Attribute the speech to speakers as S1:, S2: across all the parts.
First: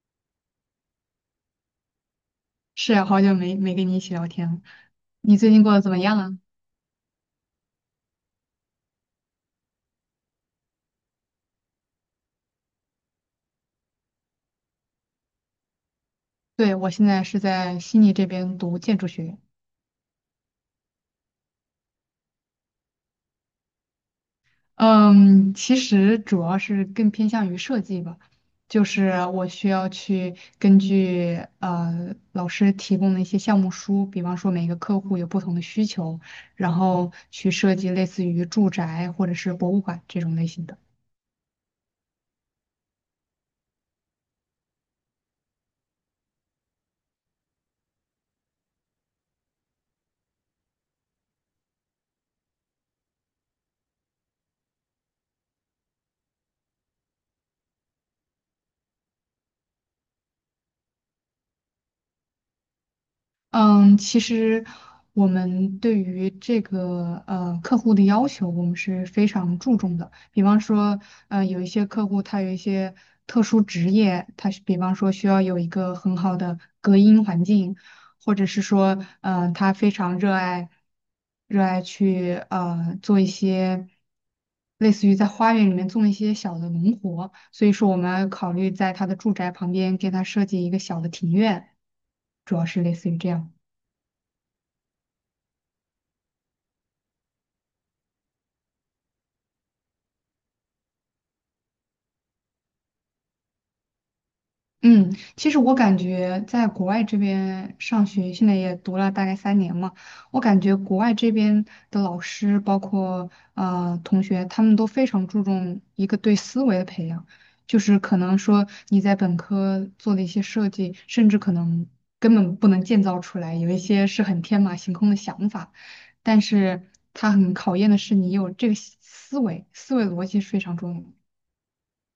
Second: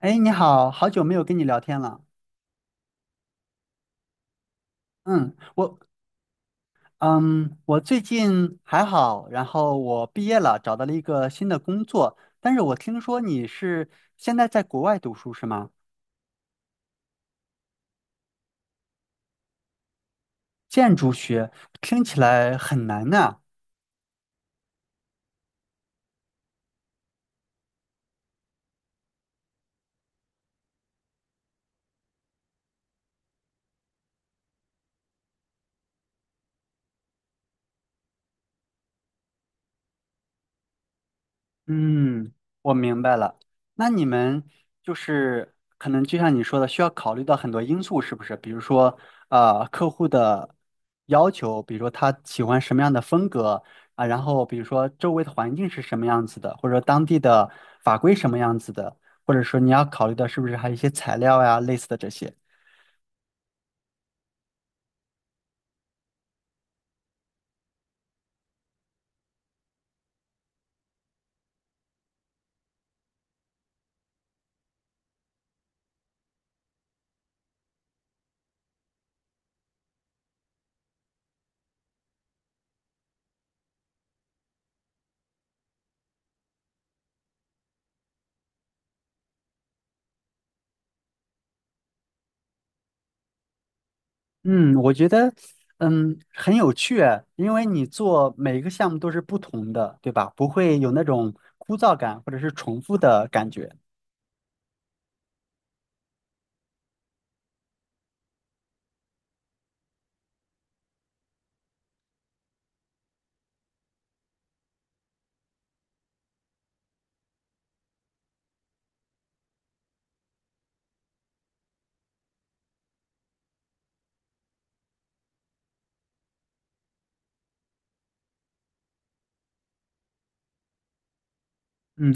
S1: 哎，你好，好久没有跟你聊天了。
S2: 是啊，好久没跟你一起聊天了，
S1: 嗯，
S2: 你最近过
S1: 我
S2: 得怎么样啊？
S1: 嗯，我最近还好，然后我毕业了，找到了一个新的工作。但是我听说你是现在在国外读书是吗？
S2: 对，我现在是在悉尼这边读建筑学院，
S1: 建筑学听起来很难呐。
S2: 嗯，其实主要是更偏向于设计吧，就是我需要去根据老师提供的一些项目书，比方说每个客户有不同的需求，然后去设计类似于住宅或者是博物馆这种类型的。
S1: 嗯，我明白了。那你们就是可能就像你说的，需要考虑到很多因素，是不是？比如说，客户的要求，比如说他喜欢什么样的风格啊，然后比如说周围的环境是什么样子的，或者说当地的法规什么样子的，或者说你要考虑的是不是还有一些材料呀，类似的这些。
S2: 嗯，其实我们对于这个客户的要求，我们是非常注重的。比方说，有一些客户他有一些特殊职业，他是比方说需要有一个很好的隔音环境，或者是说，他非常热爱去做一些类似于在花园里面种一些小的农活，所以说我们考虑在他的住宅旁边给他设计一个小的庭院，主要是类似于这样。
S1: 嗯，我觉得，嗯，很有趣啊，因为你做每一个项目都是不同的，对吧？不会有那种枯燥感或者是重复的感觉。
S2: 嗯，其实我感觉在国外这边上学，现在也读了大概三年嘛，我感觉国外这边的老师，包括同学，他们都非常注重一个对思维的培养，就是可能说你在本科做的一些设计，甚至可能根本不能建造出来，有一些是很天马行空的想法，但是它很考验的是你有这个思维，思维逻辑是非常重要的。
S1: 嗯，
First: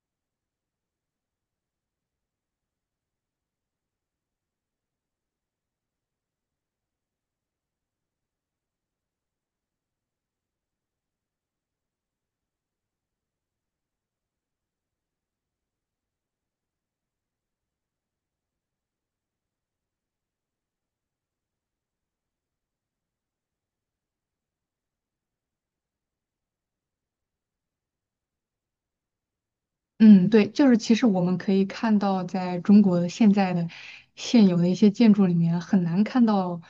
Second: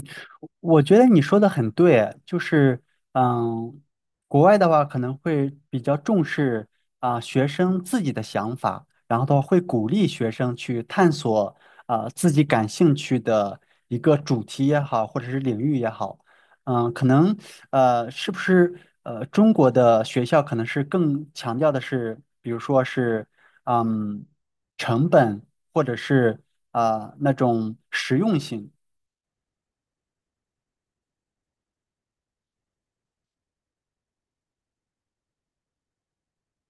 S1: 我觉得你说的很对，就是嗯，国外的话可能会比较重视啊、学生自己的想法，然后的话会鼓励学生去探索啊、自己感兴趣的一个主题也好，或者是领域也好，嗯，可能是不是中国的学校可能是更强调的是，比如说是嗯成本或者是啊、那种实用性。
S2: 嗯，对，就是其实我们可以看到，在中国现在的现有的一些建筑里面，很难看到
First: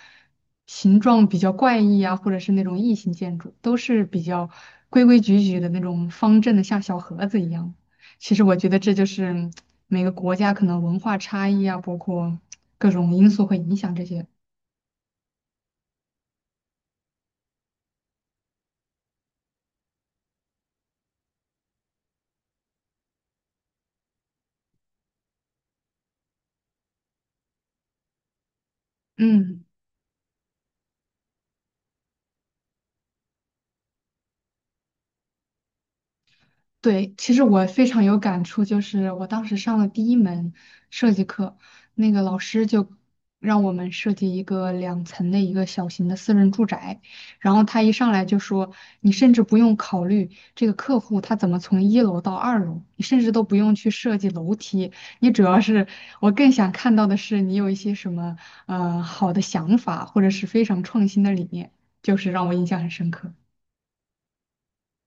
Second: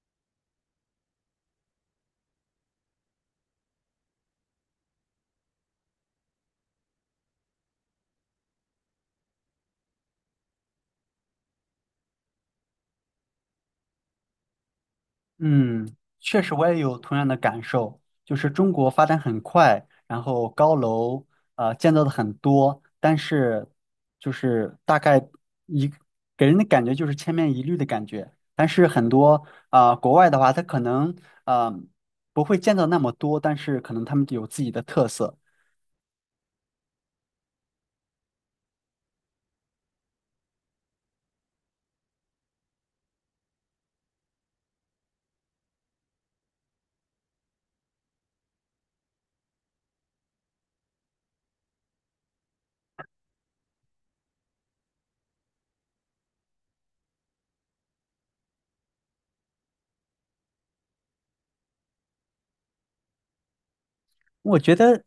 S2: 形状比较怪异啊，或者是那种异形建筑，都是比较规规矩矩的那种方正的，像小盒子一样。其实我觉得这就是每个国家可能文化差异啊，包括各种因素会影响这些。
S1: 嗯，确实我也有同样的感受，就是中国发展很快，然后高楼建造的很多，但是就是大概一给人的感觉就是千篇一律的感觉。但是很多
S2: 嗯。
S1: 啊、国外的话，他可能啊不会建造那么多，但是可能他们有自己的特色。
S2: 对，其实我非常有感触，就是我当时上了第一门设计课，那个老师就让我们设计一个两层的一个小型的私人住宅，然后他一上来就说，你甚至不用考虑这个客户他怎么从一楼到二楼，你甚至都不用去设计楼梯，你主要是我更想看到的是你有一些什么好的想法，或者是非常创新的理念，就是让我印象很深刻。
S1: 我觉得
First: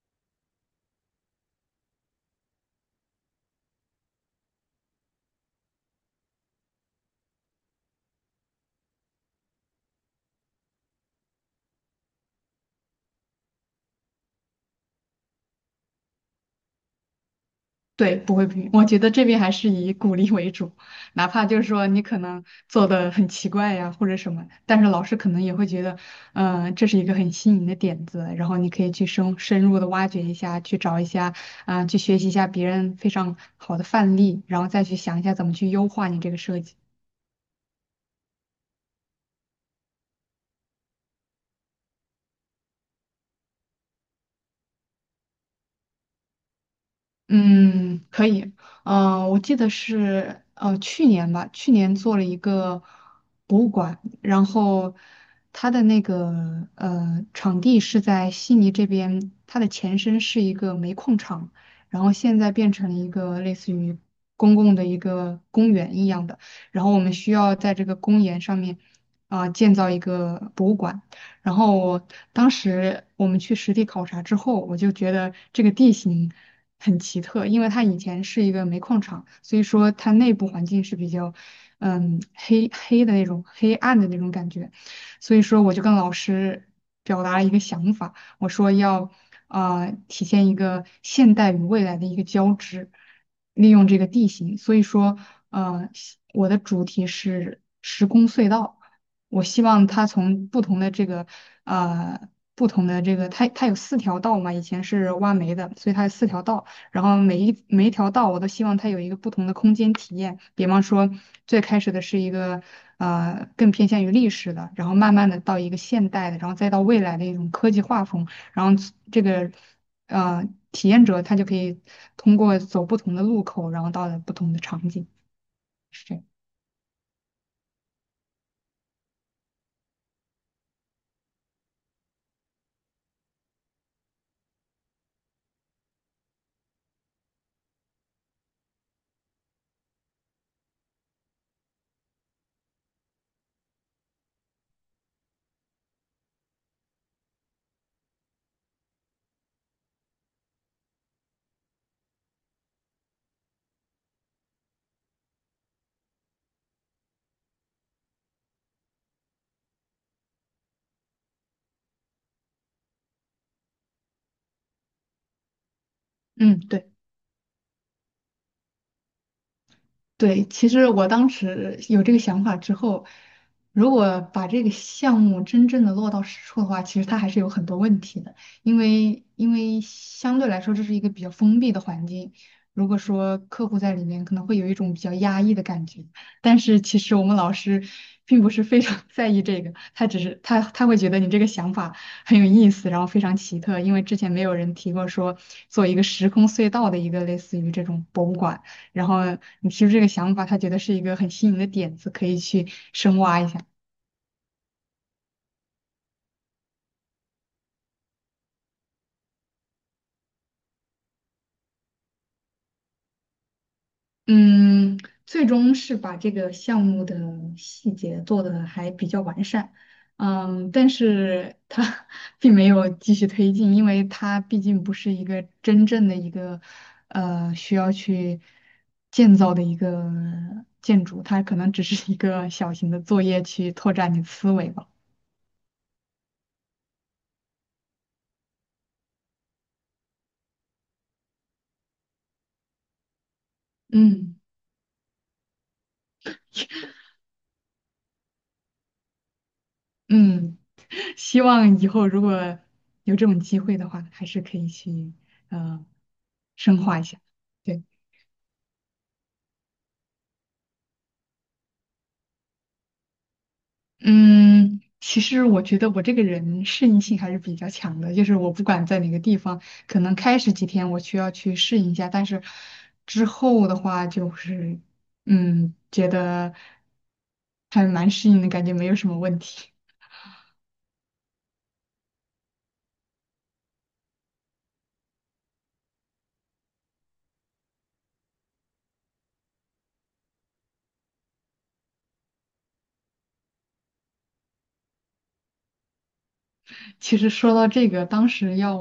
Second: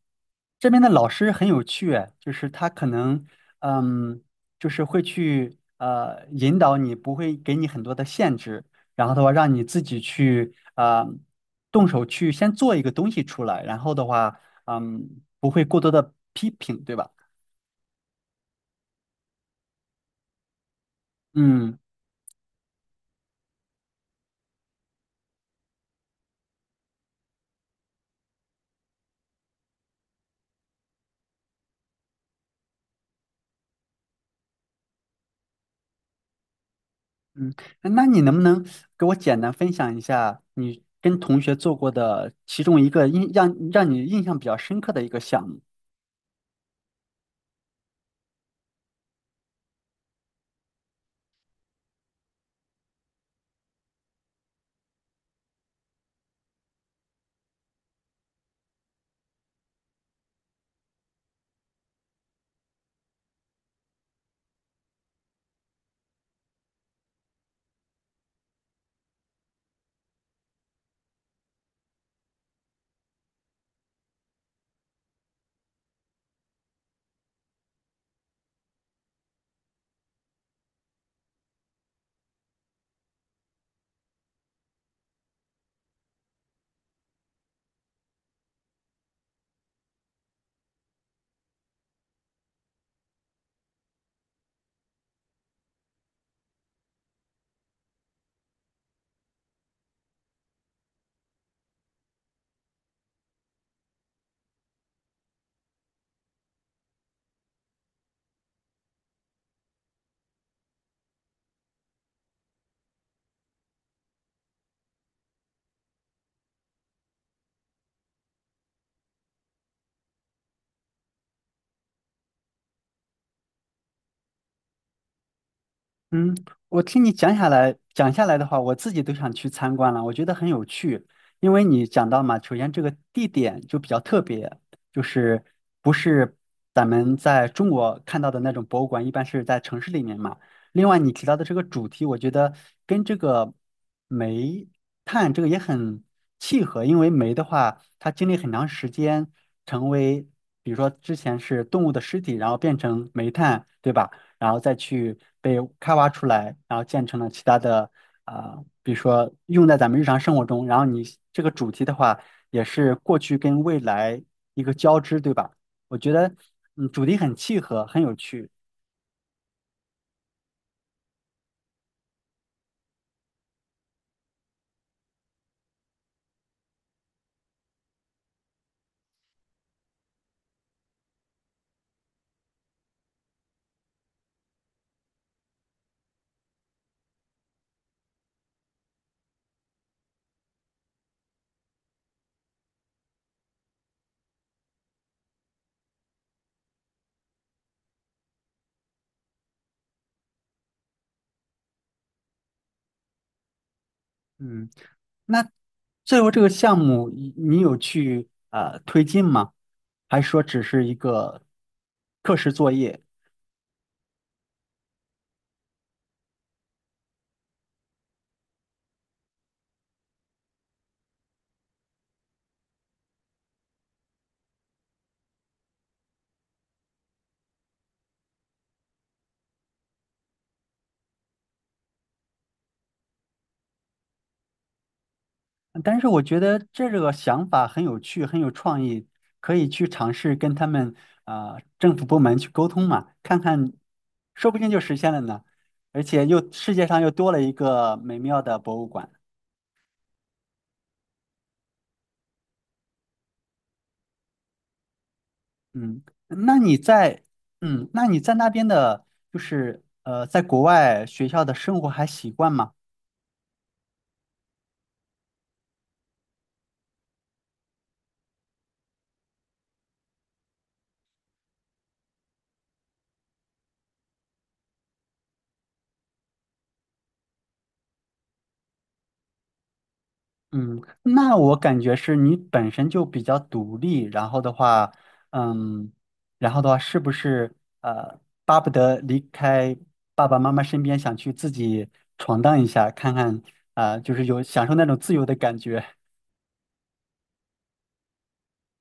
S1: 这边的老师很有趣，哎就是他可能，嗯，就是会去引导你，不会给你很多的限制，然后的话让你自己去动手去先做一个东西出来，然后的话，嗯，不会过多的批评，对吧？
S2: 对，不会评。我觉得这边还是以鼓励为主，哪怕就是
S1: 嗯
S2: 说你可能做的很奇怪呀，或者什么，但是老师可能也会觉得，嗯、这是一个很新颖的点子，然后你可以去深入的挖掘一下，去找一下，啊、去学习一下别人非常好的范例，然后再去想一下怎么去优化你这个设计。
S1: 嗯，那你能不能给我简单分享一下你跟同学做过的其中一个印让你印象比较深刻的一个项目？
S2: 嗯，可以。嗯、我记得是去年吧，去年做了一个博物馆，然后它的那个场地是在悉尼这边，它的前身是一个煤矿场，然后现在变成了一个类似于公共的一个公园一样的，然后我们需要在这个公园上面啊、建造一个博物馆。然后我当时我们去实地考察之后，我就觉得这个地形。很奇特，因为它以前是一个煤矿厂，所以说它内部环境是比较，嗯，黑黑的那种黑暗的那种感觉，所以说我就跟老师表达了一个想法，我说要啊体现一个现代与未来的一个交织，利用这个地形，所以说呃我的主题是时空隧道。我希望它从不同的这个呃不同的这个，它有四条道嘛，以前是挖煤的，所以它有四条道。然后每一条道我都希望它有一个不同的空间体验。比方说，最开始的是一个更偏向于历史的，然后慢慢的到一个现代的，然后再到未来的一种科技画风，然后这个体验者他就可以通过走不同的路口，然后到了不同的场景，是这样。
S1: 嗯，我听你讲下来的话，我自己都想去参观了，我觉得很有趣。因为你讲到嘛，首先这个地点就比较特别，就是不是咱们在中国看到的那种博物馆，一般是在城市里面嘛。另外，你提到的这个主题，我觉得跟这个煤炭这个也很契合，因为煤的话，它经历很长时间成为，比如说之前是动物的尸体，然后变成煤炭，对吧？然后再去被开发出来，然后建成了其他的啊、比如说用在咱们日常生活中。然后你这个主题的话，也是过去跟未来一个交织，对吧？我觉得
S2: 嗯，
S1: 嗯，
S2: 对。
S1: 主题很契合，很有趣。
S2: 对，其实我当时有这个想法之后，如果把这个项目真正的落到实处的话，其实它还是有很多问题的，因为相对来说这是一个比较封闭的环境，如果说客户在里面可能会有一种比较压抑的感觉，但是其实我们老师并不是非常 在意这个，他只是他会觉得你这个想法很有意思，然后非常奇特，因为之前没有人提过说做一个时空隧道的一个类似于这种博物馆。然后你提出这个想法，他觉得是一个很新颖的点子，可以去深挖一下。
S1: 嗯，那最后这个项目你有去啊推进吗？还是说只是一个课时作业？
S2: 嗯，最终是把这个项目的细节做的还比较完善，嗯，但是它 并没有继续推进，因为它毕竟不是一个真正的一个需要去建造的一个建筑，它可能只是一个小型的作业去拓展你的思维吧。
S1: 但是我觉得这个想法很有趣，很有创意，可以去尝试跟他们啊、政府部门去沟通嘛，看看，
S2: 嗯
S1: 说不定就实现了呢。而且又世界上又多了一个美妙的博物馆。
S2: 嗯。希望以后如果有这种机会的话，还是可以去呃
S1: 嗯，那你
S2: 深化一下。
S1: 在
S2: 对，
S1: 嗯，那你在那边的，就是在国外学校的生活还习惯吗？
S2: 嗯，其实我觉得我这个人适应性还是比较强的，就是我不管在哪个地方，可能开始几天我需要去适应一下，但是之后的话就是嗯，觉得还蛮适应的感觉，没有什么问题。
S1: 嗯，那我感觉是你本身就比较独立，然后的话，嗯，然后的话，是不是呃，巴不得离开爸爸妈妈身边，想去自己闯荡一下，看看啊，就是有享受那种自由的感觉，
S2: 其实说到这个，当时要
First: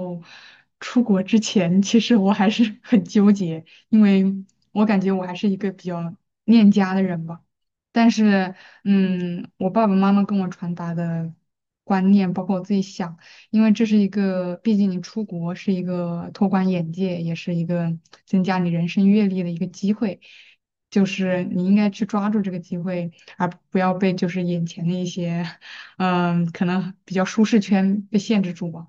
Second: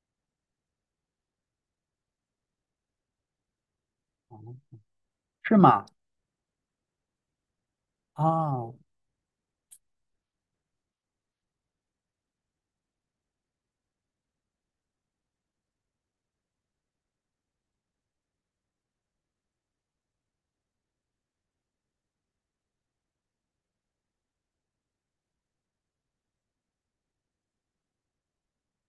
S2: 出国之前，其实我还是 很纠结，因为我感觉我还是
S1: 是
S2: 一个比
S1: 吗？
S2: 较恋家的人吧。但是，
S1: 啊，
S2: 嗯，我爸爸妈妈跟我传达的观念，包括我自己想，因为这是一个，毕竟你出国是一个拓宽眼界，也是一个增加你人生阅历的一个机会，就是你应该去抓住这个机会，而不要被就是眼前的一些 嗯，可能比较舒适圈被限制住吧。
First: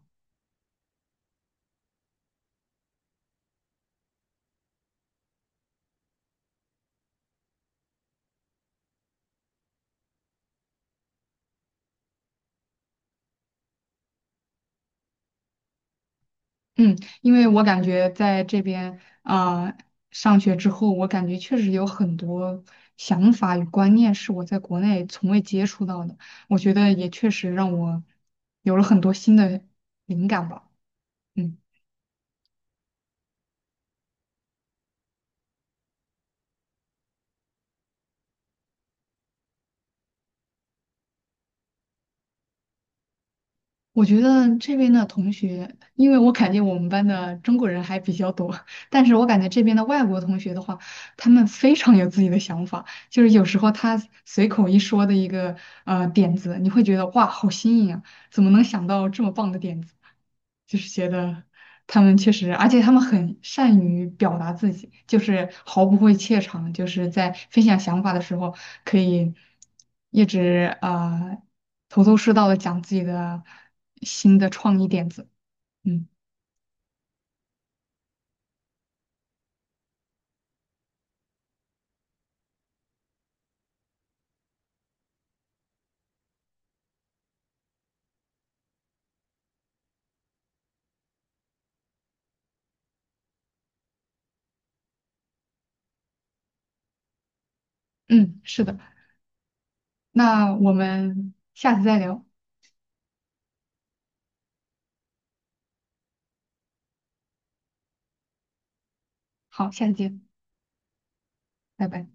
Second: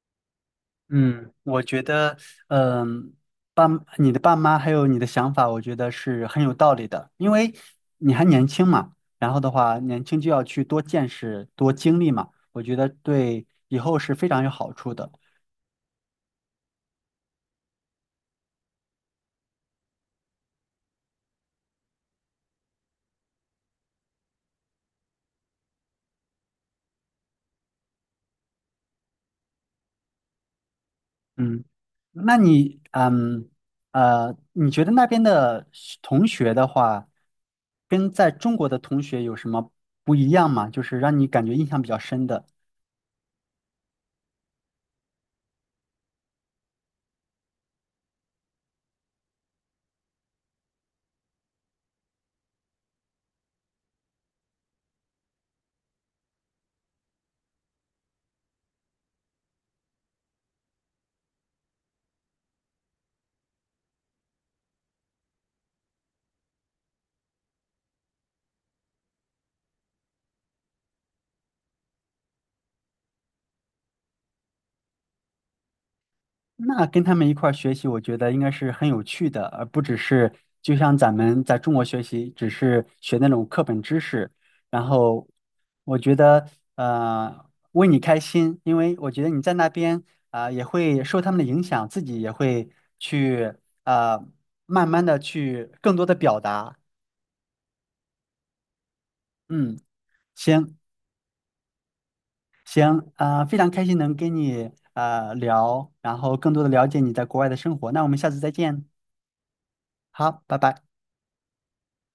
S1: 嗯，我觉得，嗯，爸，你的爸妈还有你的想法，我觉得是很有道理的，因为你还年轻嘛，然后的话，年轻就要去多见识、多经历嘛，我觉得对以后是非常有好处的。
S2: 嗯，因为我感觉在这边啊，上学之后，我感觉确实有很多想法与观念是我在国内从未接触到的，我觉得也确实让我有了很多新的灵感吧。嗯。
S1: 嗯，那你，嗯，你觉得那边的学同学的话，跟在中国的同学有什么不一样吗？就是让你感觉印象比较深的。
S2: 我觉得这边的同学，因为我感觉我们班的中国人还比较多，但是我感觉这边的外国同学的话，他们非常有自己的想法，就是有时候他随口一说的一个点子，你会觉得哇，好新颖啊，怎么能想到这么棒的点子？就是觉得他们确实，而且他们很善于表达自己，就是毫不会怯场，就是在分享想法的时候，可以一直头头是道的讲自己的新的创意点子。嗯
S1: 那跟他们一块儿学习，我觉得应该是很有趣的，而不只是就像咱们在中国学习，只是学那种课本知识。然后我觉得，为你开心，因为我觉得你在那边啊、也会受他们的影响，自己也会去呃，慢慢的去更多的表达。
S2: 嗯，是的，
S1: 嗯，
S2: 那我
S1: 行
S2: 们下次再聊，
S1: 行，啊，非常开心能跟你啊聊，然后更多的了解你在国外的生活。那我们下次再见，
S2: 好，下次见，
S1: 好，拜拜。
S2: 拜拜。